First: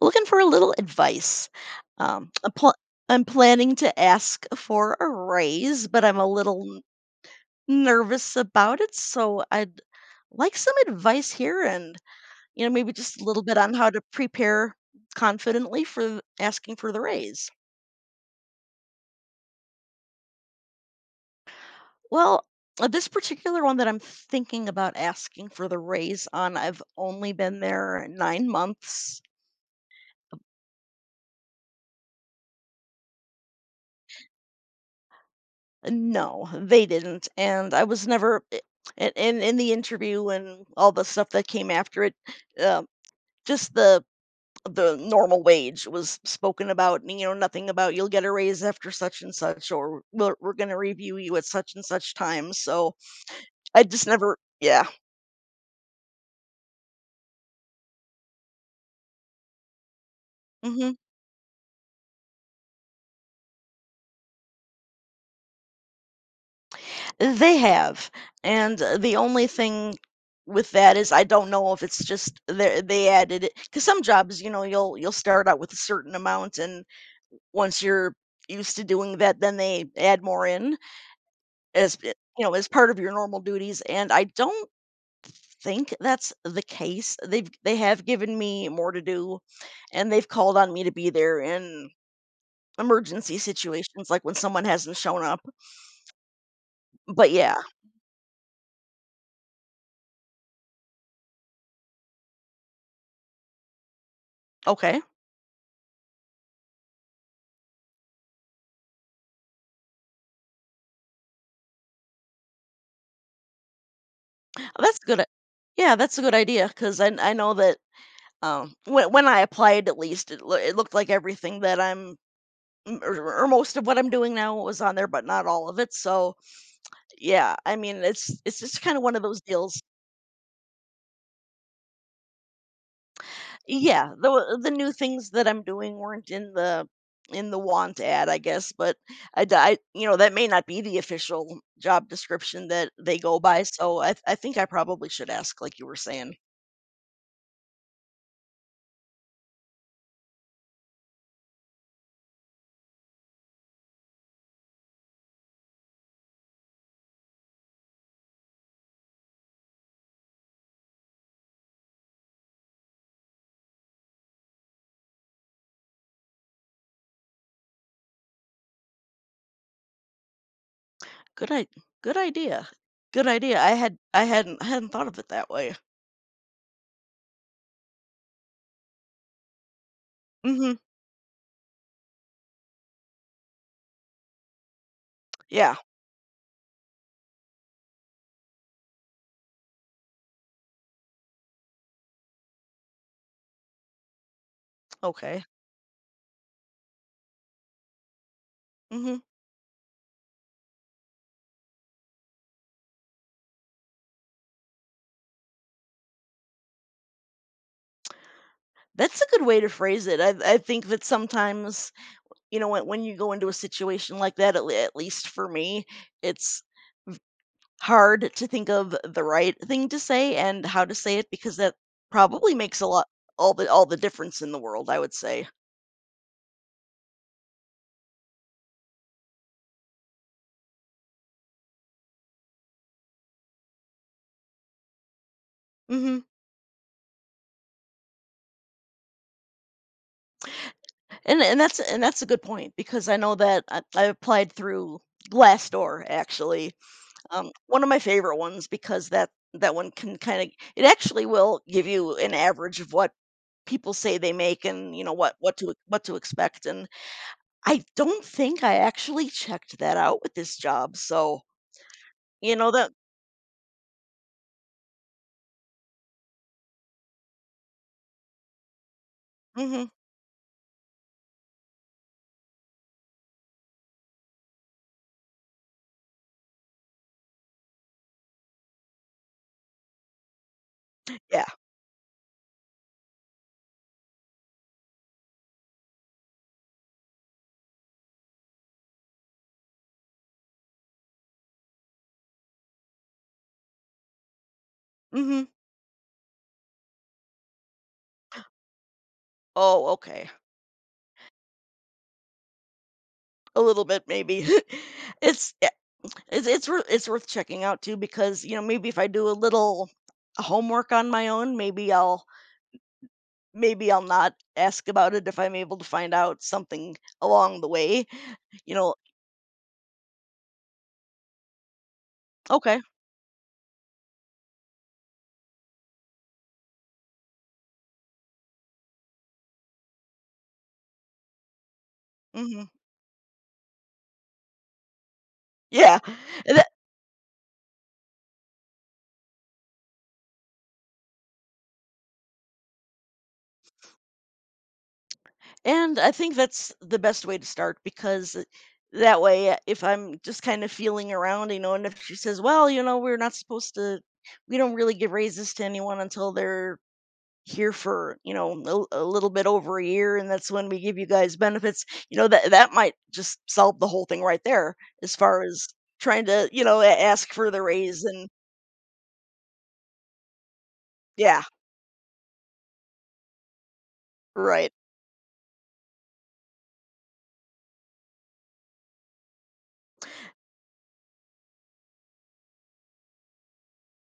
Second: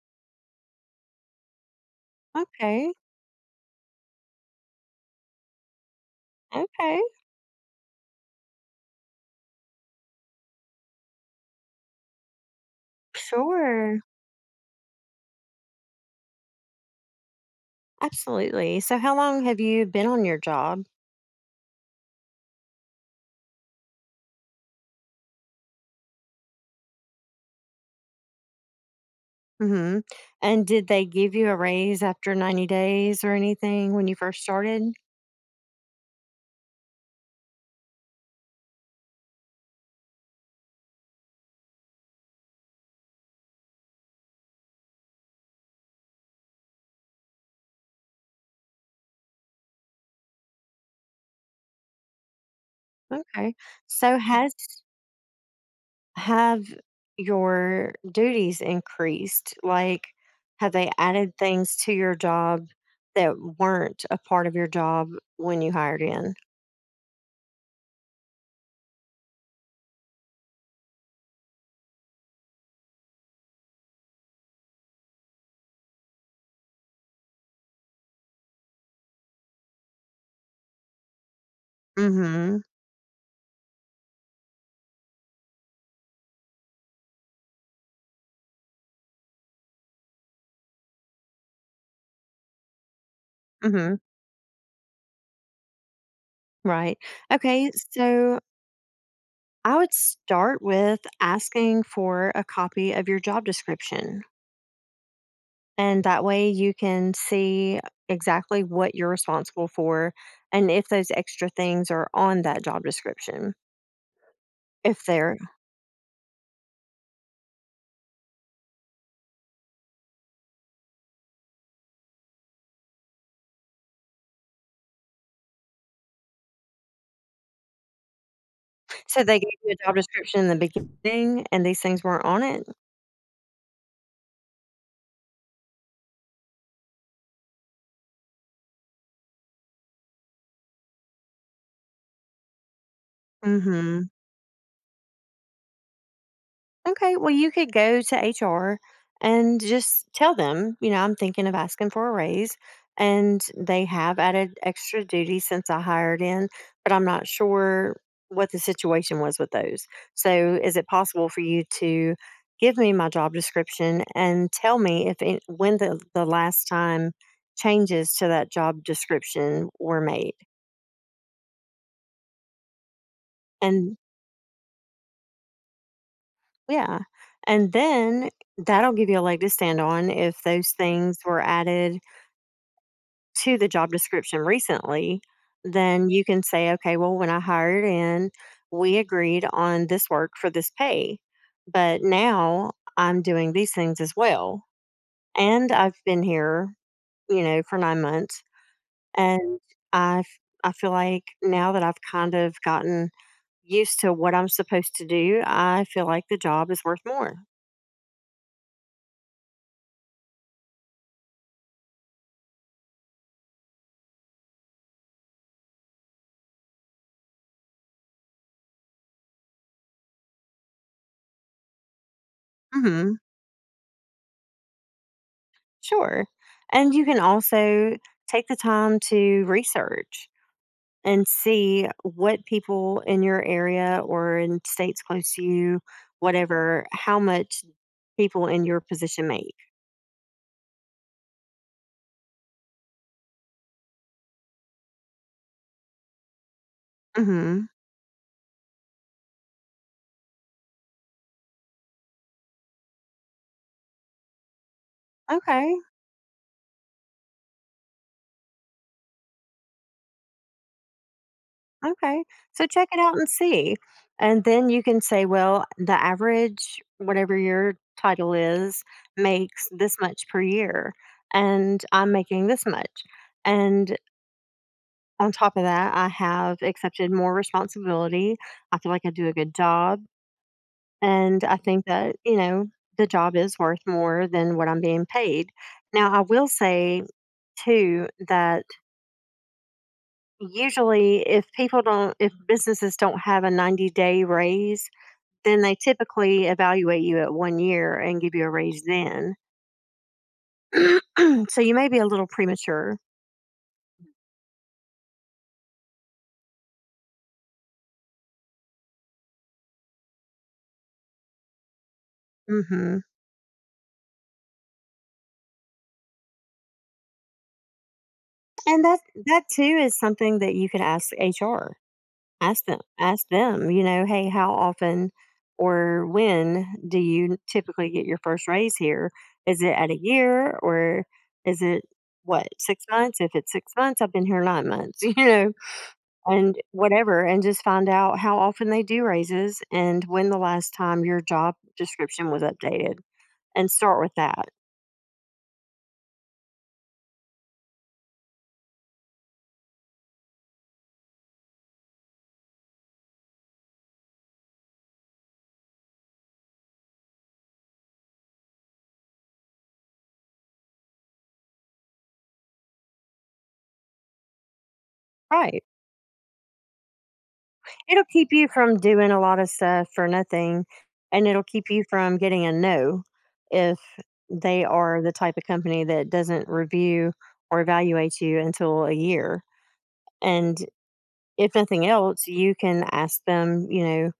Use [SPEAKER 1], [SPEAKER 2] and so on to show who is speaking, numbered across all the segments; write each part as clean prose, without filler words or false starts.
[SPEAKER 1] Looking for a little advice. Um, I'm, pl-
[SPEAKER 2] Okay.
[SPEAKER 1] I'm planning to ask for a raise, but I'm a little
[SPEAKER 2] Okay.
[SPEAKER 1] nervous about it. So I'd like some advice here and maybe just a little bit on how to
[SPEAKER 2] Sure.
[SPEAKER 1] prepare confidently for asking for the raise.
[SPEAKER 2] Absolutely. So, how long have you been on your job?
[SPEAKER 1] Well, this particular one that I'm thinking about asking for the raise on, I've only been there 9 months.
[SPEAKER 2] Hmm. And did they give you a raise after 90 days or anything when you first started?
[SPEAKER 1] No, they didn't, and I was never I and in the interview and all the stuff that came after it, um, just the normal wage was spoken about, and, you know, nothing about "You'll get a raise after such and such," or "We're gonna review you at such and such time," so
[SPEAKER 2] Okay.
[SPEAKER 1] I just
[SPEAKER 2] So,
[SPEAKER 1] never.
[SPEAKER 2] has
[SPEAKER 1] Yeah,
[SPEAKER 2] have your duties increased? Like, have they
[SPEAKER 1] mhm.
[SPEAKER 2] added things to your job that weren't a part of your job when you hired in?
[SPEAKER 1] They have, and the only thing with that is I don't know if it's just they added it because some jobs, you know, you'll start out with a certain amount and once you're used to doing that, then they add more in as you know,
[SPEAKER 2] Mm-hmm.
[SPEAKER 1] as part of your normal duties, and I don't think that's the case. They have given me more to do, and they've called on me to be there in emergency
[SPEAKER 2] Mm-hmm.
[SPEAKER 1] situations, like when someone hasn't shown up.
[SPEAKER 2] Right.
[SPEAKER 1] But yeah,
[SPEAKER 2] Okay. So, I would start with asking for a copy of your job description.
[SPEAKER 1] okay.
[SPEAKER 2] And that way you can see exactly what you're responsible for and if those extra things are on that job description.
[SPEAKER 1] That's
[SPEAKER 2] If
[SPEAKER 1] good.
[SPEAKER 2] they're
[SPEAKER 1] Yeah, that's a good idea because I know that, when I applied, at least, it looked like everything that I'm m or most of what I'm doing now was on there, but not all of it, so yeah, I mean, it's just kind of one of
[SPEAKER 2] So they
[SPEAKER 1] those
[SPEAKER 2] gave you
[SPEAKER 1] deals.
[SPEAKER 2] a job description in the beginning and these things weren't on it?
[SPEAKER 1] Yeah, the new things that I'm doing weren't in the want ad, I guess, but you know, that may not be the official job description that they go by. So
[SPEAKER 2] Mhm.
[SPEAKER 1] I think I probably should ask, like you were saying.
[SPEAKER 2] Okay, well, you could go to HR and just tell them, I'm thinking of asking for a raise, and they have added extra duties since I hired in, but I'm not sure what the situation was with those. So, is it possible for you to give me my job description and tell me if it, when the last time changes to that job description were made?
[SPEAKER 1] Good, I, good idea, good idea.
[SPEAKER 2] And
[SPEAKER 1] I hadn't thought of it that way.
[SPEAKER 2] yeah, and then that'll give you a leg to stand on if those
[SPEAKER 1] Hmm.
[SPEAKER 2] things were added to the job description recently.
[SPEAKER 1] Yeah.
[SPEAKER 2] Then you can say, okay, well, when I hired in, we agreed on this work for this pay, but now I'm doing these things as well.
[SPEAKER 1] Okay.
[SPEAKER 2] And I've been here, for 9 months.
[SPEAKER 1] Hmm.
[SPEAKER 2] And I, I feel like now that I've kind of gotten used to what I'm supposed to do, I feel like the job is worth more.
[SPEAKER 1] That's a good way to phrase it. I think that sometimes, you know, when you go into a situation like that, at le at least for me, it's hard to think of the right thing to say and how to say it, because that probably makes a lot,
[SPEAKER 2] Hmm.
[SPEAKER 1] all the difference in the world, I would say.
[SPEAKER 2] Sure. And you can also take the time to research and see what people in your area or in states close to you,
[SPEAKER 1] Mhm.
[SPEAKER 2] whatever, how much people in your position make.
[SPEAKER 1] And that's a good point because I know that I applied through Glassdoor, actually.
[SPEAKER 2] Hmm.
[SPEAKER 1] One of my favorite ones because that one can kinda, it actually will give you an average of what people say they make and, you know,
[SPEAKER 2] Okay.
[SPEAKER 1] what to expect, and I don't think I actually checked that out with this job, so,
[SPEAKER 2] Okay.
[SPEAKER 1] you
[SPEAKER 2] So
[SPEAKER 1] know,
[SPEAKER 2] check
[SPEAKER 1] that
[SPEAKER 2] it out and see. And then you can say, well, the average, whatever your title is, makes
[SPEAKER 1] mhm,
[SPEAKER 2] this much per year. And I'm making this much. And on top of that, I have accepted more responsibility. I feel like I do a good job.
[SPEAKER 1] yeah,
[SPEAKER 2] And I think that, the job is worth more than what I'm being paid. Now, I will say too that usually if businesses don't have a 90-day raise,
[SPEAKER 1] mhm.
[SPEAKER 2] then they typically evaluate you at one year and give you a raise then.
[SPEAKER 1] Oh, okay.
[SPEAKER 2] So you may be a little premature.
[SPEAKER 1] A little bit maybe. It's yeah, it's worth checking out too because, you know, maybe if I do a little homework on my own,
[SPEAKER 2] Hmm.
[SPEAKER 1] maybe I'll not ask about it if I'm able to find out something along the way, you
[SPEAKER 2] And
[SPEAKER 1] know.
[SPEAKER 2] that too is something that you could ask HR. Ask
[SPEAKER 1] Okay.
[SPEAKER 2] them ask them, "Hey, how often or when do you typically get your first raise here? Is it at a year or is it what,
[SPEAKER 1] Mhm.
[SPEAKER 2] 6 months? If it's 6 months, I've been here 9 months,"
[SPEAKER 1] Yeah,
[SPEAKER 2] and
[SPEAKER 1] and
[SPEAKER 2] whatever, and just find out how often they do raises and when the last time your job description was updated, and start with that.
[SPEAKER 1] And I think that's the best way to start because that way, if I'm just kind of feeling around, you know, and if she says, well, you know, we're not supposed to, we don't really give raises to anyone until they're here for, you know, a little bit over a year. And that's when we give you guys benefits, you know, that that might just solve the whole thing right there as far
[SPEAKER 2] Right.
[SPEAKER 1] as trying to, you know, ask for the raise.
[SPEAKER 2] It'll
[SPEAKER 1] And
[SPEAKER 2] keep you from doing a lot of stuff for nothing, and
[SPEAKER 1] yeah,
[SPEAKER 2] it'll keep you from getting a no if they
[SPEAKER 1] right.
[SPEAKER 2] are the type of company that doesn't review or evaluate you until a year. And if nothing else, you can ask them,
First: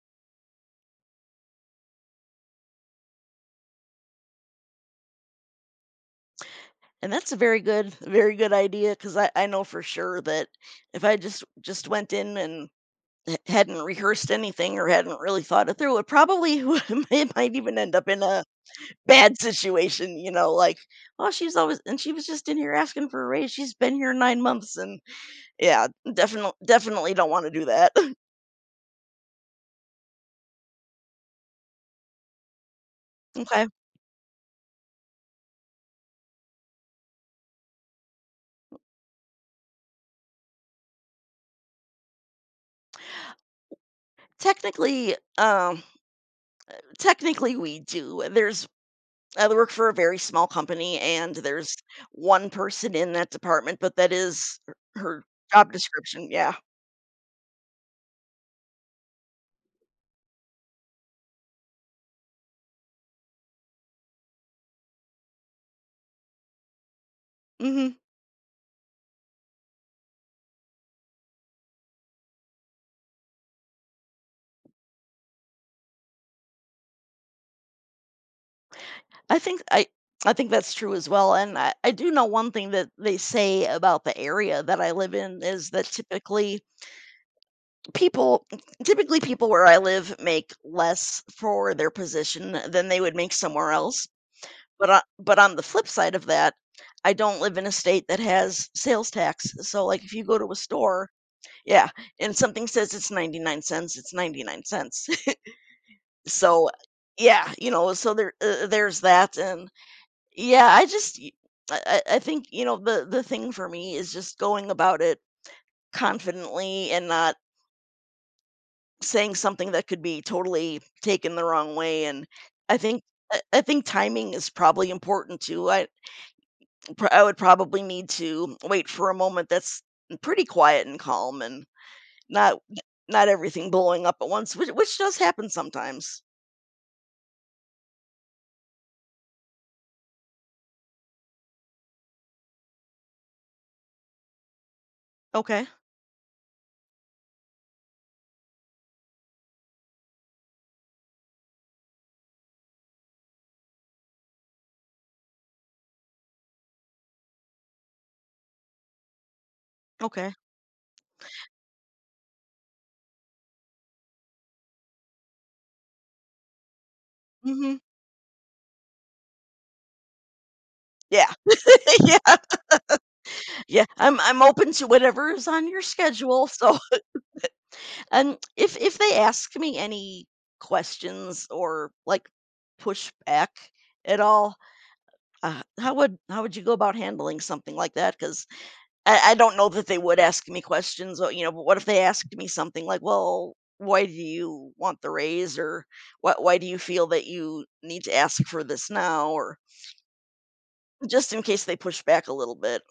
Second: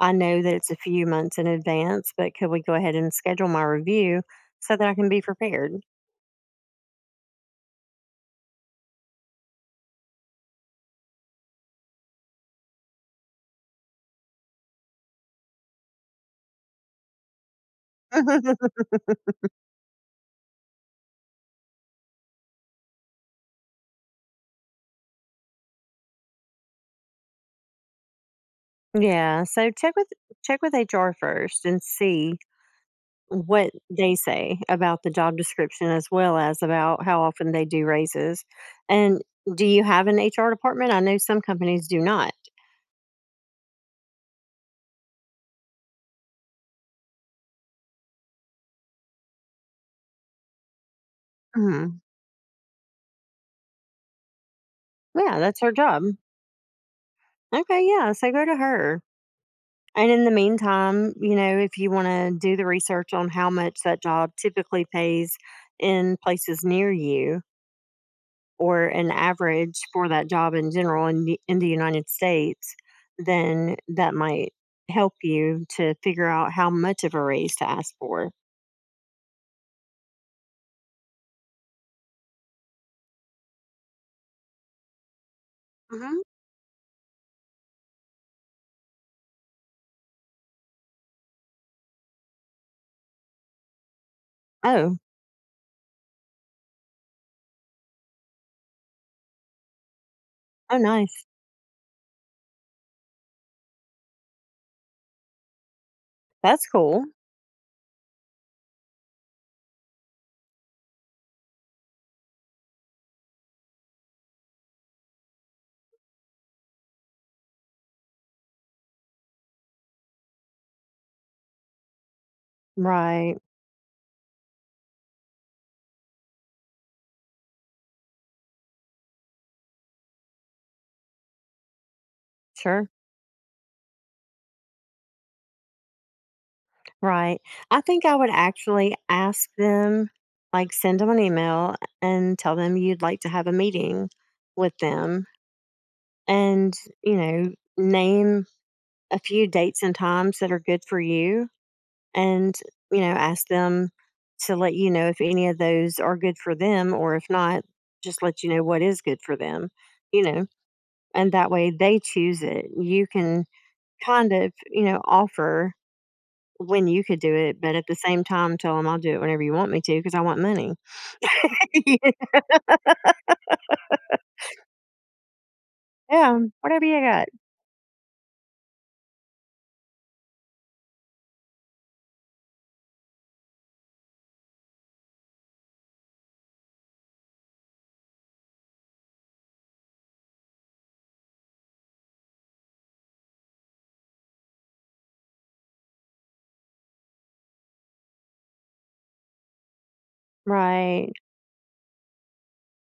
[SPEAKER 2] I know that it's a few months in advance, but could we go ahead and schedule my review so that I can be prepared?
[SPEAKER 1] And that's a very good, very good idea because, I know for sure that if I just went in and ha hadn't rehearsed anything or hadn't really thought it through, it probably would, it might even end up in a bad situation, you know, like, "Oh, she's always, and she was just in here asking for a raise, she's been here 9 months," and yeah, definitely don't wanna do that.
[SPEAKER 2] Yeah, so check with HR first and see
[SPEAKER 1] Okay.
[SPEAKER 2] what they say about the job description as well as about how often they do raises. And do you have an HR department? I know some companies do not.
[SPEAKER 1] Technically, technically we do. There's, I work for a very small company, and there's
[SPEAKER 2] Mhm.
[SPEAKER 1] 1 person in that department, but that is her
[SPEAKER 2] Yeah, that's her
[SPEAKER 1] job
[SPEAKER 2] job.
[SPEAKER 1] description, yeah.
[SPEAKER 2] Okay, yeah, so go to her. And in the meantime, if you want to do the research on how much that job typically pays in places near you,
[SPEAKER 1] Mhm.
[SPEAKER 2] or an average for that job in general in the United States, then that might help you to figure out how much of a raise to ask for.
[SPEAKER 1] I think I I think that's true as well, and I do know one thing that they say about the area that I live in is that
[SPEAKER 2] Hmm.
[SPEAKER 1] people typically people where I live make less for their position than they would make somewhere else.
[SPEAKER 2] Oh,
[SPEAKER 1] But on the flip side of that, I don't live in a state that has sales tax. So like if you go to a
[SPEAKER 2] oh,
[SPEAKER 1] store,
[SPEAKER 2] nice.
[SPEAKER 1] yeah, and something says it's 99 cents, it's 99 cents.
[SPEAKER 2] That's
[SPEAKER 1] So
[SPEAKER 2] cool.
[SPEAKER 1] yeah, you know, so there there's that, and yeah, I just y- I, I think, you know, the thing for me is just going about it confidently and not saying something that could be totally taken the wrong way. And I think
[SPEAKER 2] Right.
[SPEAKER 1] I think timing is probably important too. I I would probably need to wait for a moment that's pretty quiet and calm and not,
[SPEAKER 2] Sure.
[SPEAKER 1] not everything blowing up at once, which does happen sometimes.
[SPEAKER 2] Right. I think I would actually ask them, like, send them an email and tell them you'd like to have a meeting with them
[SPEAKER 1] Okay.
[SPEAKER 2] and, you know, name a few dates and times that are good for you, and ask them to let you know if any of those are good for them, or if not, just let you know what is good for them, you
[SPEAKER 1] Okay.
[SPEAKER 2] know and that way they choose it. You can kind of offer when you could do it, but
[SPEAKER 1] Mhm.
[SPEAKER 2] at the same time, tell them I'll do it whenever you want me to because I want money.
[SPEAKER 1] Yeah. Yeah. Yeah, I'm open to whatever is on your
[SPEAKER 2] Yeah,
[SPEAKER 1] schedule. So,
[SPEAKER 2] whatever you got.
[SPEAKER 1] and if they ask me any questions or like push back at all, how would you go about handling something like that? Because, I don't know that they would ask me questions. Or, you know, but what if they asked me something like, "Well, why do you want the raise?" or Why do you feel that you need to ask for this now?" or
[SPEAKER 2] Right.
[SPEAKER 1] just in case they push back a little bit.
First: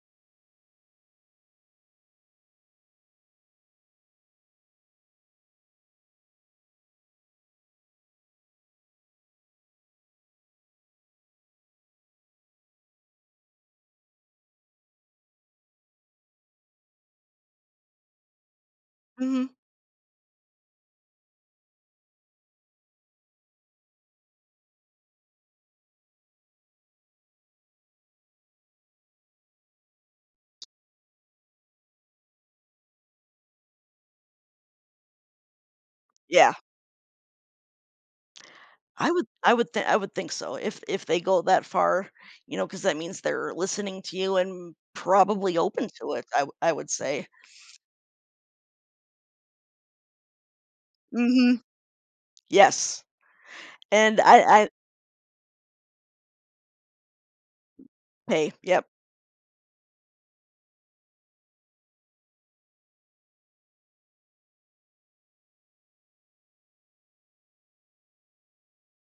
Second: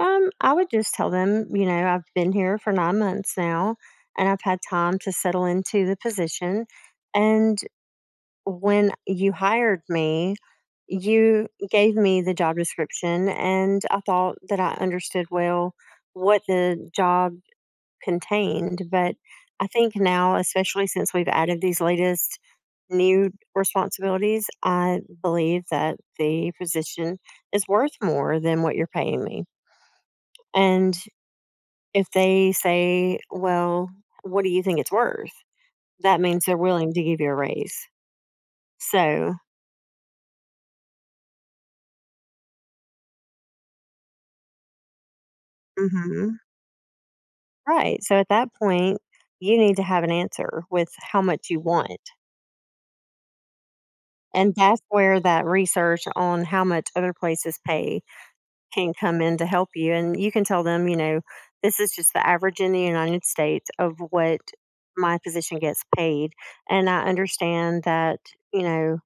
[SPEAKER 2] I would just tell them, I've been here for 9 months now, and I've had time to settle into the position, and when you hired me, you gave me the job description, and I thought that I understood well what the job contained. But
[SPEAKER 1] Hmm.
[SPEAKER 2] I think now, especially since we've added these latest new responsibilities, I believe that the position is worth more than what you're paying me. And if they say, well, what do you think it's worth? That means
[SPEAKER 1] Yeah.
[SPEAKER 2] they're willing to give you a raise. So,
[SPEAKER 1] I would think so. If they go that far, you know, because that means they're listening to you and probably open to it.
[SPEAKER 2] mhm.
[SPEAKER 1] I would say.
[SPEAKER 2] Right, so at that point, you need to have an answer with how much
[SPEAKER 1] Hmm.
[SPEAKER 2] you want,
[SPEAKER 1] Yes. And
[SPEAKER 2] and
[SPEAKER 1] I
[SPEAKER 2] that's where that research on how much other places pay
[SPEAKER 1] hey yep.
[SPEAKER 2] can come in to help you, and you can tell them, "This is just the average in the United States of what my physician gets paid, and I understand that, you know,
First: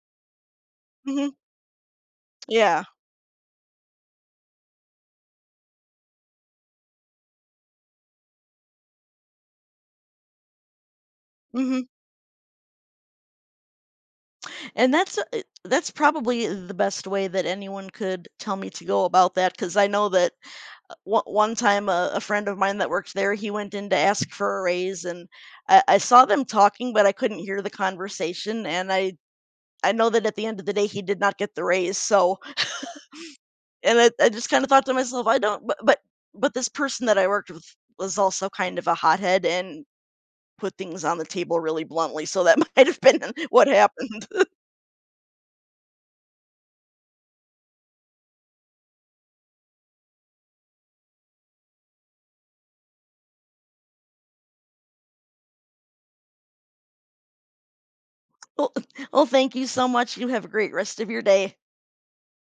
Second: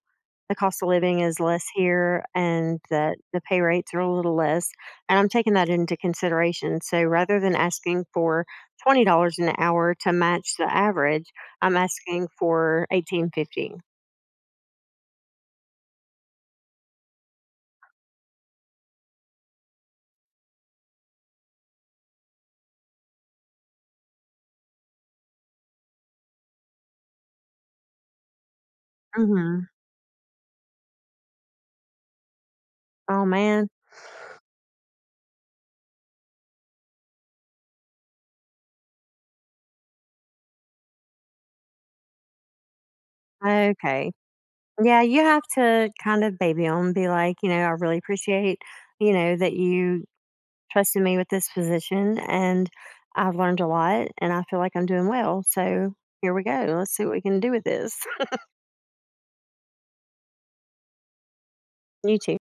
[SPEAKER 2] the cost of living
[SPEAKER 1] Hmm.
[SPEAKER 2] is less here and
[SPEAKER 1] Yeah.
[SPEAKER 2] that the pay rates are a little less. And I'm taking that into consideration. So rather than asking for $20 an hour to match the average, I'm
[SPEAKER 1] Hmm.
[SPEAKER 2] asking for 18.50"
[SPEAKER 1] And that's that's probably the best way that anyone could tell me to go about that because I know that one time a friend of mine that worked there, he went in to ask for a raise, and I saw them talking, but I couldn't hear the conversation, and
[SPEAKER 2] Mhm.
[SPEAKER 1] I know that at the end of the day, he did not get the raise. So,
[SPEAKER 2] Oh man.
[SPEAKER 1] and I just kind of thought to myself, I don't, but this person that I worked with was also kind of a hothead and put things on the table really bluntly. So that might have been what
[SPEAKER 2] Okay.
[SPEAKER 1] happened.
[SPEAKER 2] Yeah, you have to kind of baby them, be like, I really appreciate, that you trusted me with this position, and I've learned a lot and I feel like I'm doing well. So here we go. Let's see what we can do with this.
[SPEAKER 1] Well, well, thank you so much. You have a great rest of your day.
[SPEAKER 2] You too.